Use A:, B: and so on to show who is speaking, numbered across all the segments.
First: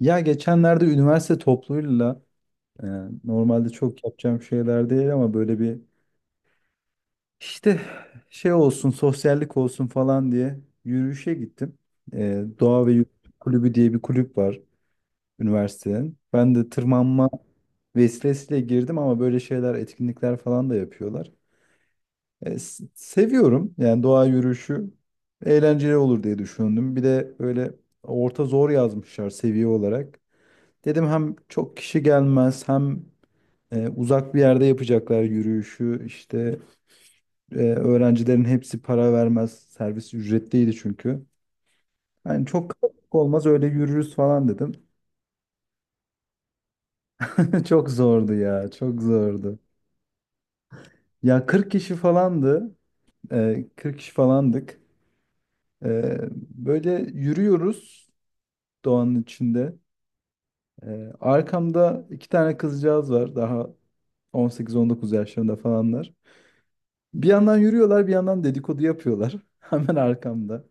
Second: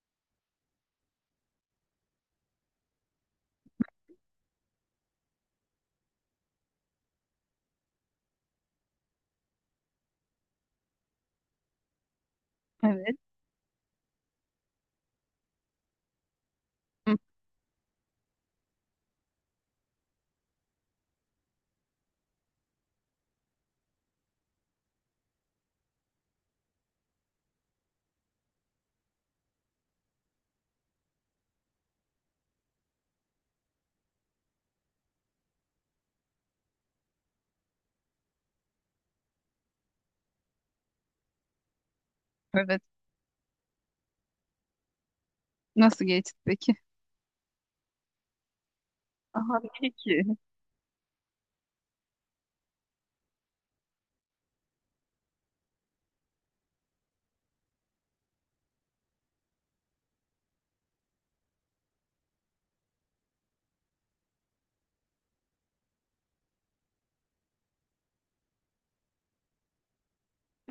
A: Ya geçenlerde üniversite topluluğuyla e, normalde çok yapacağım şeyler değil ama böyle bir işte şey olsun sosyallik olsun falan diye yürüyüşe gittim. Doğa ve Yürüyüş
B: Evet.
A: Kulübü diye bir kulüp var üniversitenin. Ben de
B: Hı,
A: tırmanma vesilesiyle girdim ama böyle şeyler etkinlikler falan da yapıyorlar. Seviyorum yani, doğa yürüyüşü eğlenceli olur diye düşündüm. Bir de böyle orta zor yazmışlar seviye olarak. Dedim hem çok kişi gelmez hem uzak bir yerde yapacaklar yürüyüşü. İşte öğrencilerin hepsi para vermez. Servis ücretliydi çünkü. Yani çok
B: evet.
A: kalabalık olmaz, öyle yürürüz falan dedim.
B: Nasıl geçti peki?
A: Çok zordu ya, çok
B: Aha
A: zordu.
B: iyi ki.
A: Ya 40 kişi falandı. 40 kişi falandık. E, Böyle yürüyoruz doğanın içinde. Arkamda iki tane kızcağız var, daha 18-19 yaşlarında falanlar. Bir yandan yürüyorlar, bir yandan dedikodu yapıyorlar. Hemen arkamda.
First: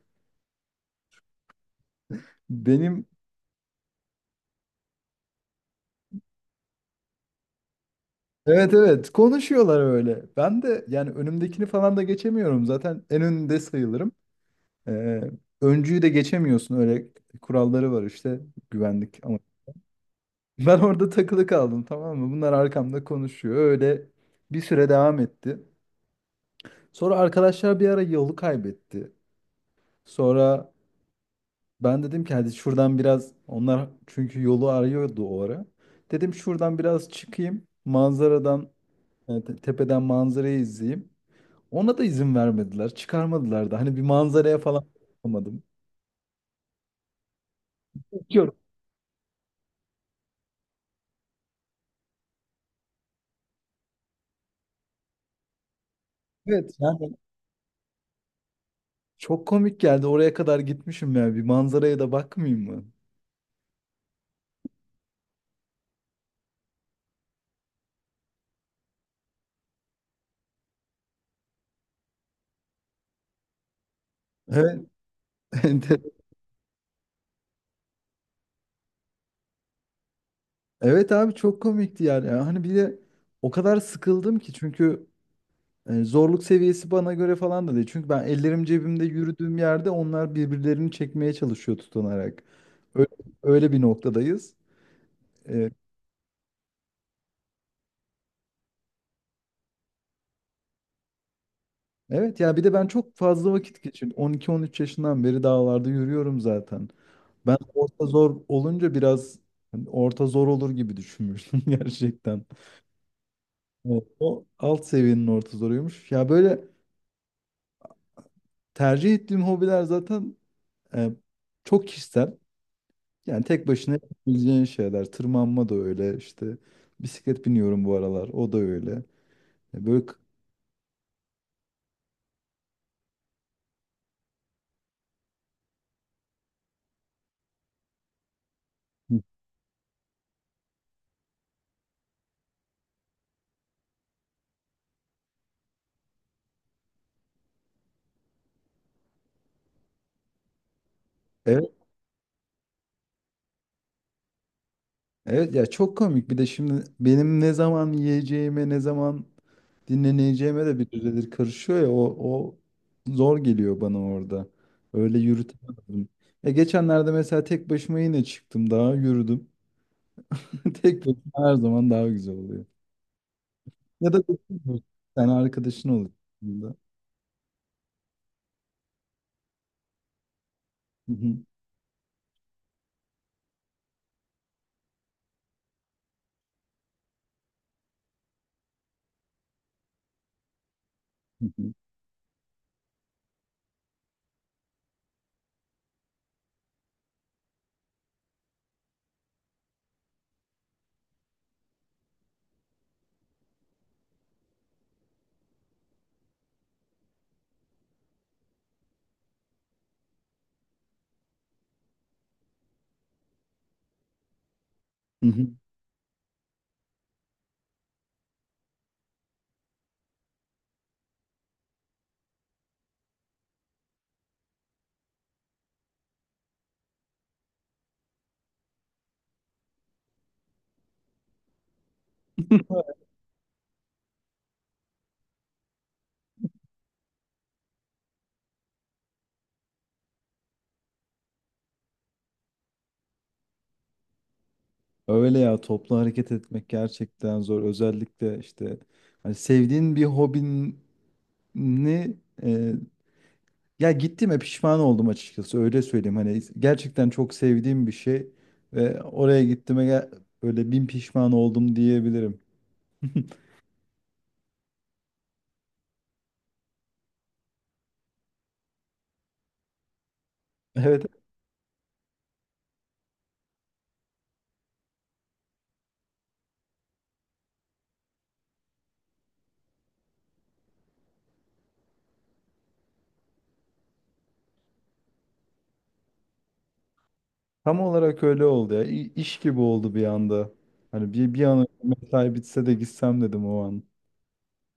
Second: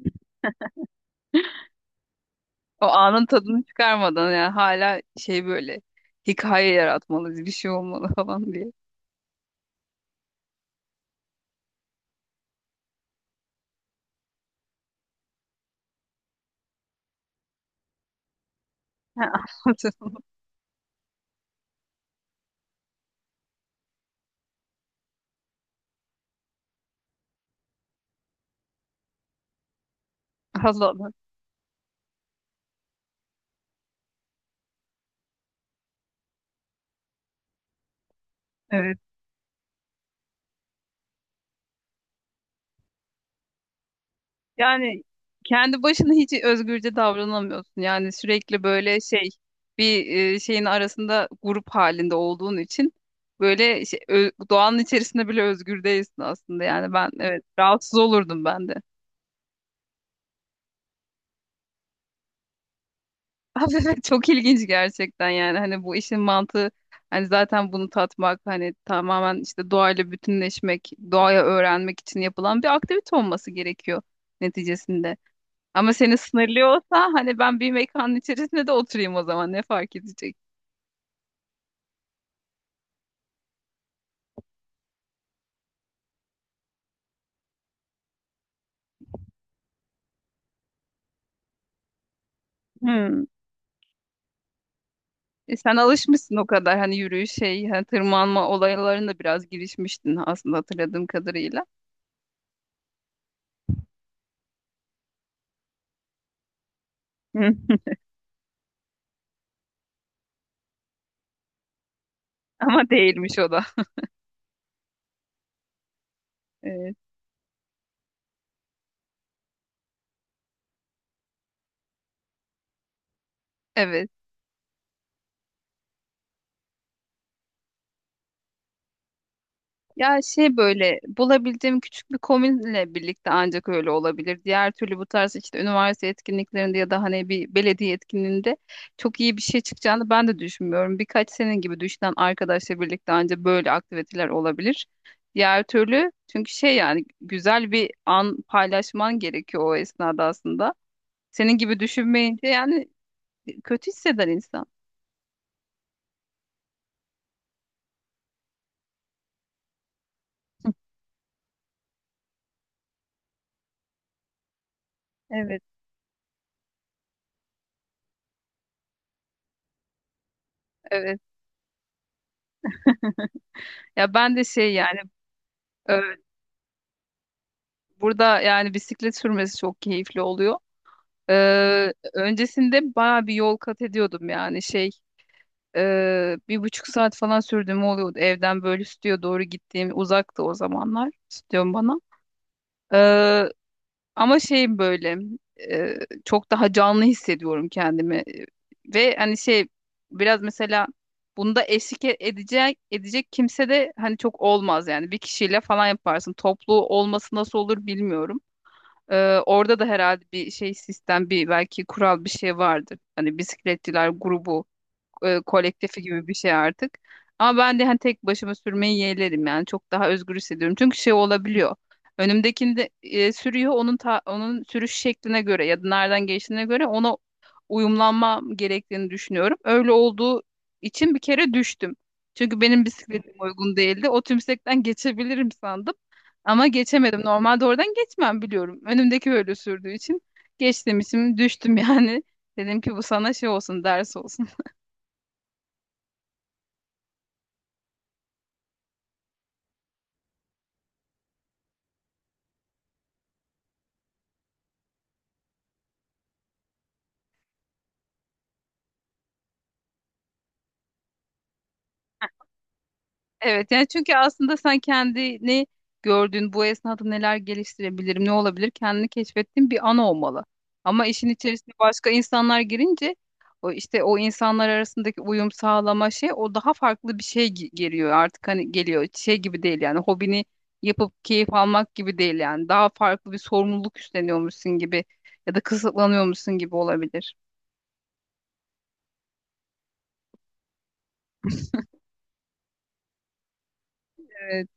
B: O
A: Benim,
B: anın tadını çıkarmadan yani hala böyle hikaye yaratmalıyız, bir şey olmalı falan diye.
A: evet evet, konuşuyorlar öyle. Ben de yani önümdekini falan da geçemiyorum. Zaten en önünde sayılırım. Ee, Öncüyü de geçemiyorsun. Öyle kuralları var işte, güvenlik
B: Ha,
A: ama.
B: anladım.
A: Ben orada takılı kaldım, tamam mı? Bunlar arkamda konuşuyor. Öyle bir süre devam etti. Sonra arkadaşlar bir ara yolu kaybetti. Sonra
B: Allah Allah.
A: ben dedim ki hadi şuradan biraz, onlar çünkü yolu arıyordu o ara. Dedim şuradan biraz çıkayım. Manzaradan
B: Evet.
A: tepeden manzarayı izleyeyim. Ona da izin vermediler. Çıkarmadılar da. Hani bir manzaraya falan
B: Yani
A: bakamadım.
B: kendi başına hiç özgürce davranamıyorsun. Yani
A: Bakıyorum.
B: sürekli böyle bir şeyin arasında grup halinde olduğun için böyle doğanın içerisinde bile özgür değilsin aslında.
A: Evet.
B: Yani ben,
A: Yani
B: evet, rahatsız olurdum ben de.
A: çok komik geldi. Oraya kadar gitmişim ya. Bir manzaraya da bakmayayım mı?
B: Abi evet, çok ilginç gerçekten yani hani bu işin mantığı hani zaten bunu tatmak, hani tamamen işte doğayla bütünleşmek, doğaya öğrenmek için yapılan bir aktivite olması gerekiyor
A: Evet.
B: neticesinde. Ama seni sınırlıyorsa hani ben bir mekanın içerisinde de oturayım, o zaman ne fark edecek?
A: Evet abi, çok komikti yani. Yani hani bir de o kadar sıkıldım ki çünkü zorluk seviyesi bana göre falan da değil. Çünkü ben ellerim cebimde yürüdüğüm yerde onlar birbirlerini çekmeye çalışıyor tutunarak. Öyle,
B: Hmm.
A: öyle bir noktadayız.
B: E
A: E,
B: sen alışmışsın o kadar, hani yürüyüş hani tırmanma olaylarında biraz girişmiştin aslında hatırladığım kadarıyla.
A: evet ya, bir de ben çok fazla vakit geçirdim. 12-13 yaşından beri dağlarda yürüyorum zaten. Ben
B: Hı.
A: orta zor olunca biraz, hani orta zor olur gibi düşünmüştüm gerçekten.
B: Ama değilmiş o da.
A: O alt seviyenin orta zoruymuş. Ya böyle
B: Evet.
A: tercih ettiğim hobiler zaten e, çok kişisel. Yani tek başına
B: Evet.
A: yapabileceğin şeyler. Tırmanma da öyle işte. Bisiklet biniyorum bu aralar. O da öyle. Ya Böyle k-
B: Ya böyle bulabildiğim küçük bir komünle birlikte ancak öyle olabilir. Diğer türlü bu tarz işte üniversite etkinliklerinde ya da hani bir belediye etkinliğinde çok iyi bir şey çıkacağını ben de düşünmüyorum. Birkaç senin gibi düşünen arkadaşla birlikte ancak böyle aktiviteler olabilir. Diğer türlü çünkü yani güzel bir an paylaşman gerekiyor o esnada aslında. Senin
A: evet,
B: gibi düşünmeyince yani kötü hisseder insan.
A: evet ya çok komik. Bir de şimdi benim ne zaman yiyeceğime, ne zaman dinleneceğime de bir düzedir karışıyor ya. O zor geliyor bana orada. Öyle
B: Evet,
A: yürütemedim. Ya geçenlerde mesela tek başıma yine çıktım, daha yürüdüm. Tek
B: evet.
A: başıma her zaman daha güzel oluyor. Ya
B: Ya
A: da
B: ben de yani
A: sen arkadaşın
B: e,
A: olur. Hı hı.
B: burada yani bisiklet sürmesi çok keyifli oluyor. Öncesinde bayağı bir yol kat ediyordum, yani bir buçuk saat falan sürdüğüm oluyordu evden böyle stüdyoya doğru, gittiğim uzaktı o zamanlar
A: Hı hı.
B: stüdyom bana. Ee, ama şey böyle e, çok daha canlı hissediyorum kendimi ve hani biraz mesela bunda eşlik edecek kimse de hani çok olmaz, yani bir kişiyle falan yaparsın, toplu olması nasıl olur bilmiyorum. Ee, orada da herhalde bir sistem, bir belki kural bir şey vardır. Hani bisikletçiler grubu,
A: Hı hı.
B: kolektifi gibi bir şey artık. Ama ben de hani tek başıma sürmeyi yeğlerim, yani çok daha özgür hissediyorum. Çünkü şey olabiliyor. Önümdekini sürüyor onun onun sürüş şekline göre ya da nereden geçtiğine göre ona uyumlanmam gerektiğini düşünüyorum. Öyle olduğu için bir kere düştüm. Çünkü benim bisikletim uygun değildi. O tümsekten geçebilirim sandım. Ama geçemedim. Normalde oradan geçmem, biliyorum. Önümdeki böyle sürdüğü için geçtim için düştüm yani. Dedim ki bu sana ders olsun.
A: Öyle ya, toplu hareket etmek gerçekten zor. Özellikle işte hani sevdiğin bir hobini e, ya, gittiğime pişman oldum açıkçası, öyle söyleyeyim. Hani gerçekten çok sevdiğim bir şey ve oraya böyle bin pişman oldum diyebilirim.
B: Evet, yani çünkü aslında sen kendini gördüğün bu esnada neler geliştirebilirim, ne olabilir, kendini keşfettiğin bir an olmalı.
A: Evet,
B: Ama işin içerisine başka insanlar girince o işte o insanlar arasındaki uyum sağlama o daha farklı bir şey geliyor artık, hani geliyor şey gibi değil yani, hobini yapıp keyif almak gibi değil yani, daha farklı bir sorumluluk üstleniyormuşsun gibi ya da kısıtlanıyormuşsun gibi olabilir.
A: tam olarak öyle oldu ya. İş gibi oldu bir anda. Hani bir an önce mesai bitse de gitsem dedim o an.
B: Evet.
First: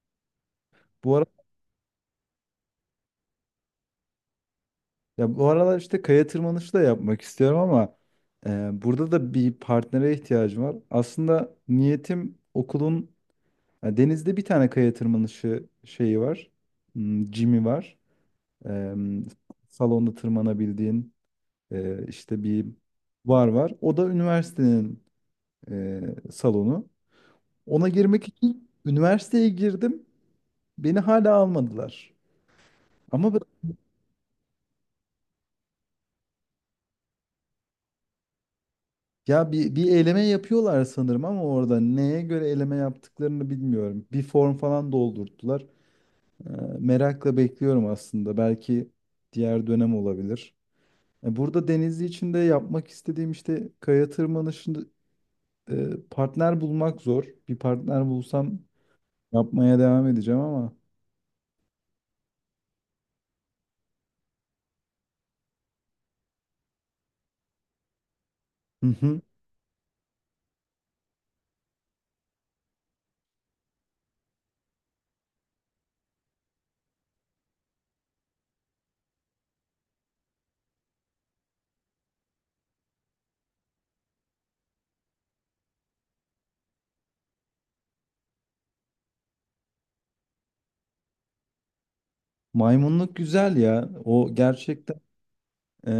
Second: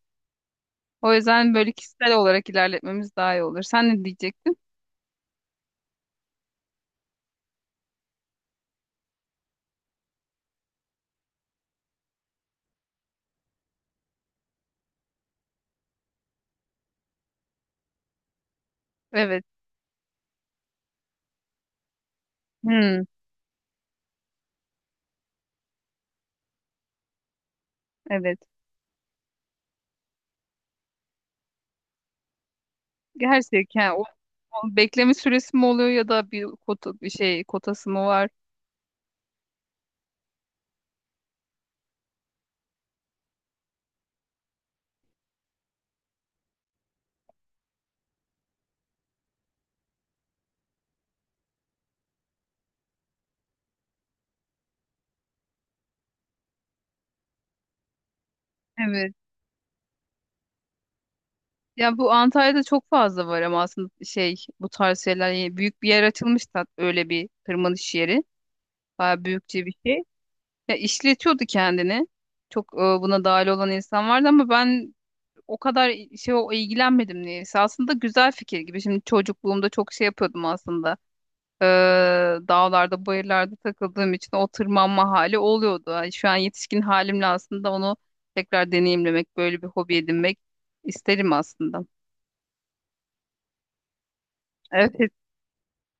B: O yüzden böyle kişisel olarak ilerletmemiz daha iyi olur. Sen ne diyecektin?
A: Ya bu aralar işte kaya tırmanışı da yapmak istiyorum ama burada da bir partnere ihtiyacım var. Aslında niyetim okulun, ya denizde bir tane kaya tırmanışı şeyi var. Hmm, Jim'i var. E,
B: Evet.
A: Salonda tırmanabildiğin işte bir
B: Hmm,
A: var. O da üniversitenin salonu. Ona girmek
B: evet.
A: için üniversiteye girdim. Beni hala almadılar. Ama
B: Gerçekten o, o bekleme süresi mi oluyor ya da bir kota, bir kotası mı var?
A: ya bir eleme yapıyorlar sanırım, ama orada neye göre eleme yaptıklarını bilmiyorum. Bir form falan doldurttular. Ee, Merakla bekliyorum aslında. Belki diğer dönem olabilir. Burada Denizli için de yapmak istediğim işte kaya tırmanışında partner bulmak zor. Bir partner bulsam
B: Evet.
A: yapmaya devam edeceğim ama.
B: Ya bu Antalya'da çok fazla var ama aslında bu tarz şeyler yani, büyük bir yer açılmış da, öyle bir tırmanış yeri.
A: Hı hı.
B: Bayağı büyükçe bir şey. Ya işletiyordu kendini. Çok buna dahil olan insan vardı ama ben o kadar şey o ilgilenmedim niyeyse. Aslında güzel fikir gibi. Şimdi çocukluğumda çok şey yapıyordum aslında. e, dağlarda, bayırlarda takıldığım için o tırmanma hali oluyordu. Ay, şu an yetişkin halimle aslında onu tekrar deneyimlemek, böyle bir hobi edinmek isterim aslında.
A: Maymunluk güzel ya. O gerçekten.
B: Evet.
A: e,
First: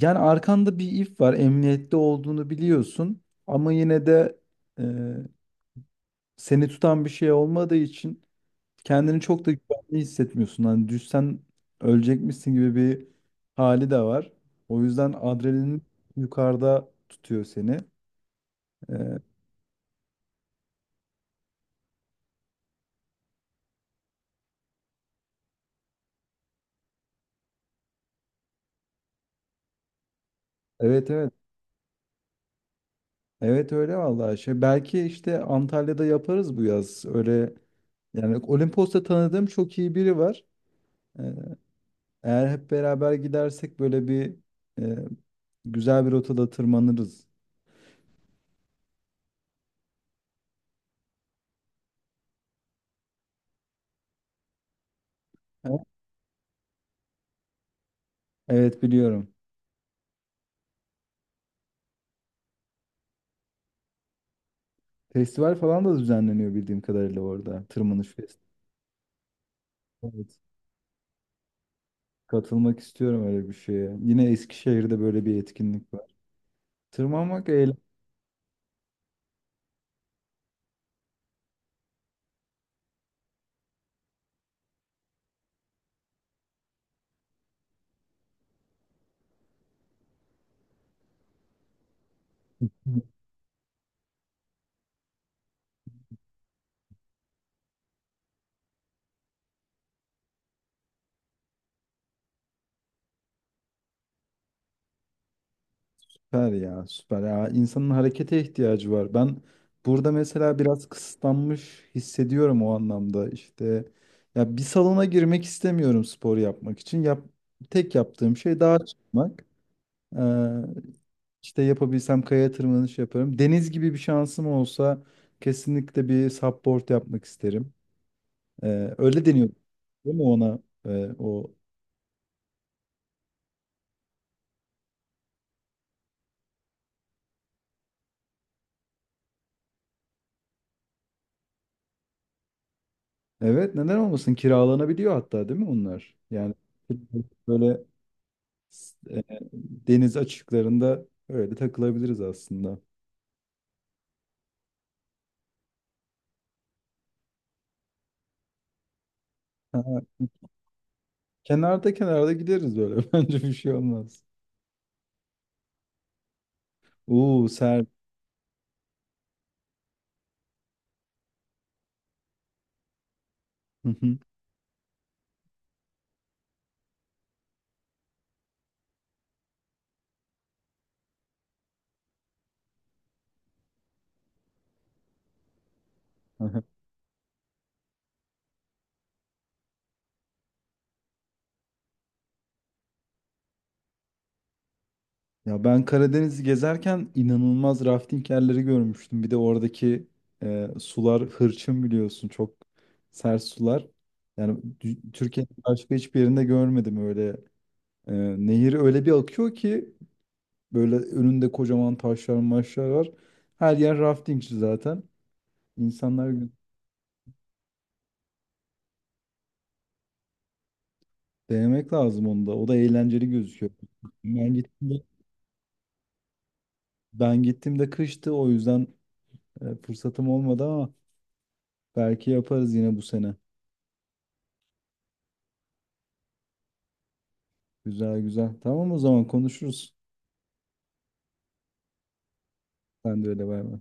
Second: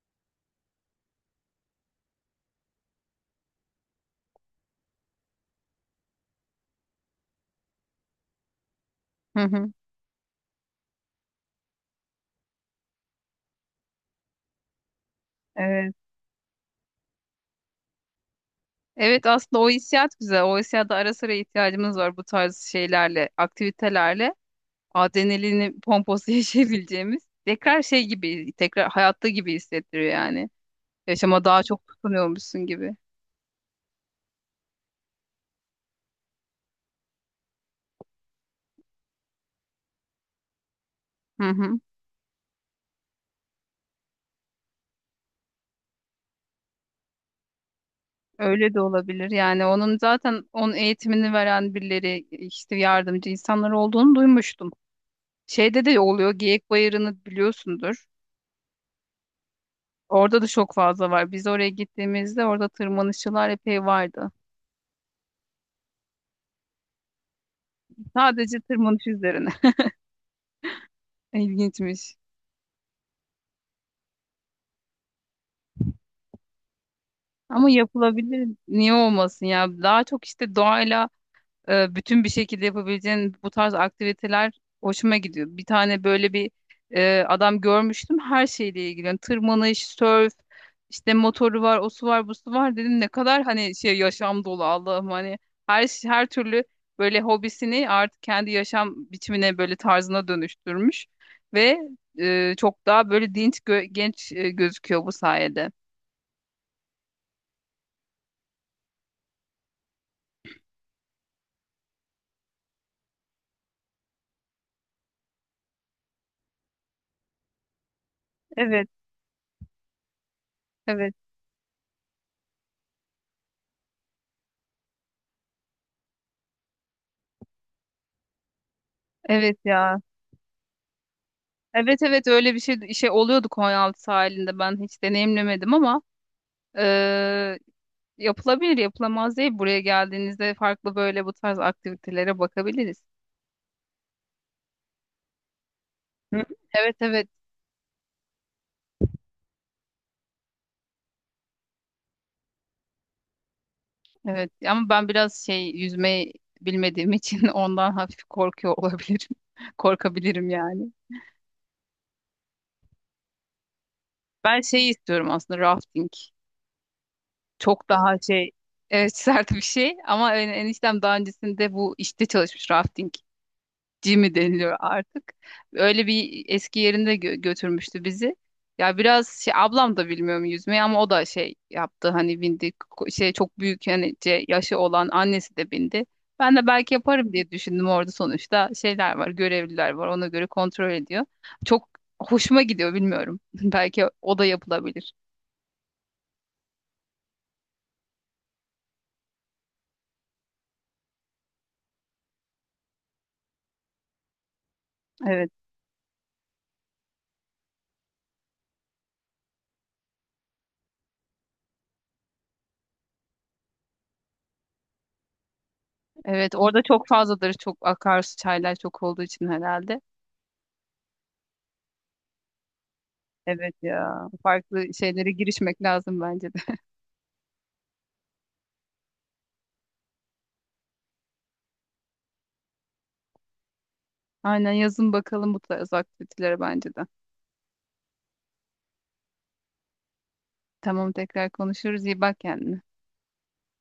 A: Yani arkanda bir if var. Emniyette olduğunu biliyorsun. Ama yine de e, seni tutan bir şey olmadığı için kendini
B: Hı
A: çok da
B: hı.
A: güvenli hissetmiyorsun. Hani düşsen ölecekmişsin gibi bir hali de var. O yüzden adrenalin
B: Evet.
A: yukarıda tutuyor seni. Ee,
B: Evet aslında o hissiyat güzel. O hissiyata ara sıra ihtiyacımız var bu tarz şeylerle, aktivitelerle. Adrenalini pomposu yaşayabileceğimiz. Tekrar tekrar hayatta gibi hissettiriyor yani.
A: evet, evet.
B: Yaşama daha çok tutunuyormuşsun gibi.
A: Evet öyle vallahi şey. Belki işte Antalya'da yaparız bu yaz. Öyle yani Olimpos'ta tanıdığım çok iyi biri var. Ee,
B: Hı hı.
A: Eğer hep beraber gidersek böyle bir e, güzel bir rotada tırmanırız.
B: Öyle de olabilir. Yani onun zaten onun eğitimini veren birileri, işte yardımcı insanlar olduğunu duymuştum. Şeyde de oluyor, Geyik Bayırı'nı biliyorsundur.
A: Evet, biliyorum.
B: Orada da çok fazla var. Biz oraya gittiğimizde orada tırmanışçılar epey vardı.
A: Festival falan da düzenleniyor bildiğim kadarıyla orada. Tırmanış Fest.
B: Sadece tırmanış üzerine.
A: Evet.
B: İlginçmiş.
A: Katılmak istiyorum öyle bir şeye. Yine Eskişehir'de böyle bir etkinlik var. Tırmanmak
B: Ama
A: eğlenceli.
B: yapılabilir. Niye olmasın ya? Daha çok işte doğayla bütün bir şekilde yapabileceğin bu tarz aktiviteler hoşuma gidiyor. Bir tane böyle bir adam görmüştüm her şeyle ilgili. Yani tırmanış, sörf, işte motoru var, o su var, bu su var, dedim ne kadar hani yaşam dolu Allah'ım, hani her türlü böyle hobisini artık kendi yaşam biçimine, böyle tarzına dönüştürmüş ve çok daha böyle dinç genç gözüküyor bu sayede.
A: Süper ya, süper ya. İnsanın harekete ihtiyacı var. Ben burada mesela biraz kısıtlanmış hissediyorum o anlamda. İşte ya, bir salona girmek istemiyorum spor yapmak için. Tek yaptığım şey dağa
B: Evet,
A: çıkmak.
B: evet.
A: İşte yapabilsem kaya tırmanış yaparım. Deniz gibi bir şansım olsa kesinlikle bir supboard yapmak isterim. Öyle deniyor
B: Evet ya.
A: değil mi ona? O
B: Evet, evet, öyle bir oluyordu Konyaaltı sahilinde, ben hiç deneyimlemedim ama eee, yapılabilir yapılamaz değil, buraya geldiğinizde farklı böyle bu tarz aktivitelere bakabiliriz.
A: Evet, neden olmasın, kiralanabiliyor hatta değil mi onlar?
B: Hı.
A: Yani
B: Evet, evet,
A: böyle e, deniz açıklarında öyle takılabiliriz aslında.
B: evet, ama ben biraz yüzmeyi bilmediğim için ondan hafif korkuyor olabilirim.
A: Ha,
B: Korkabilirim yani.
A: kenarda kenarda gideriz böyle, bence bir şey olmaz.
B: Ben şey istiyorum aslında, rafting.
A: Oo ser.
B: Çok daha evet sert bir şey, ama eniştem daha öncesinde bu işte çalışmış, rafting. G mi deniliyor artık. Öyle bir eski yerinde götürmüştü bizi. Ya biraz şey, ablam da bilmiyorum yüzmeyi ama o da şey yaptı, hani bindi, çok büyük hani, yaşı olan annesi de bindi. Ben de belki yaparım diye düşündüm, orada sonuçta şeyler var, görevliler var, ona göre kontrol ediyor. Çok hoşuma gidiyor bilmiyorum. Belki o da yapılabilir.
A: Ya ben Karadeniz'i gezerken inanılmaz rafting yerleri görmüştüm. Bir de oradaki sular hırçın biliyorsun, çok sert sular. Türkiye'nin
B: Evet.
A: başka hiçbir yerinde görmedim öyle. E, Nehir öyle bir akıyor ki, böyle önünde kocaman taşlar maşlar var. Her yer raftingçi zaten. İnsanlar,
B: Evet orada çok fazladır, çok akarsu, çaylar çok olduğu için herhalde.
A: denemek lazım onu da. O da eğlenceli gözüküyor.
B: Evet ya,
A: Ben
B: farklı
A: gittiğimde,
B: şeylere girişmek lazım bence de.
A: ben gittiğimde kıştı, o yüzden fırsatım olmadı, ama belki yaparız yine bu sene.
B: Aynen, yazın bakalım bu tarz aktivitelere bence de.
A: Güzel güzel. Tamam, o zaman konuşuruz.
B: Tamam, tekrar konuşuruz. İyi bak kendine.
A: Sen de öyle, bay bay.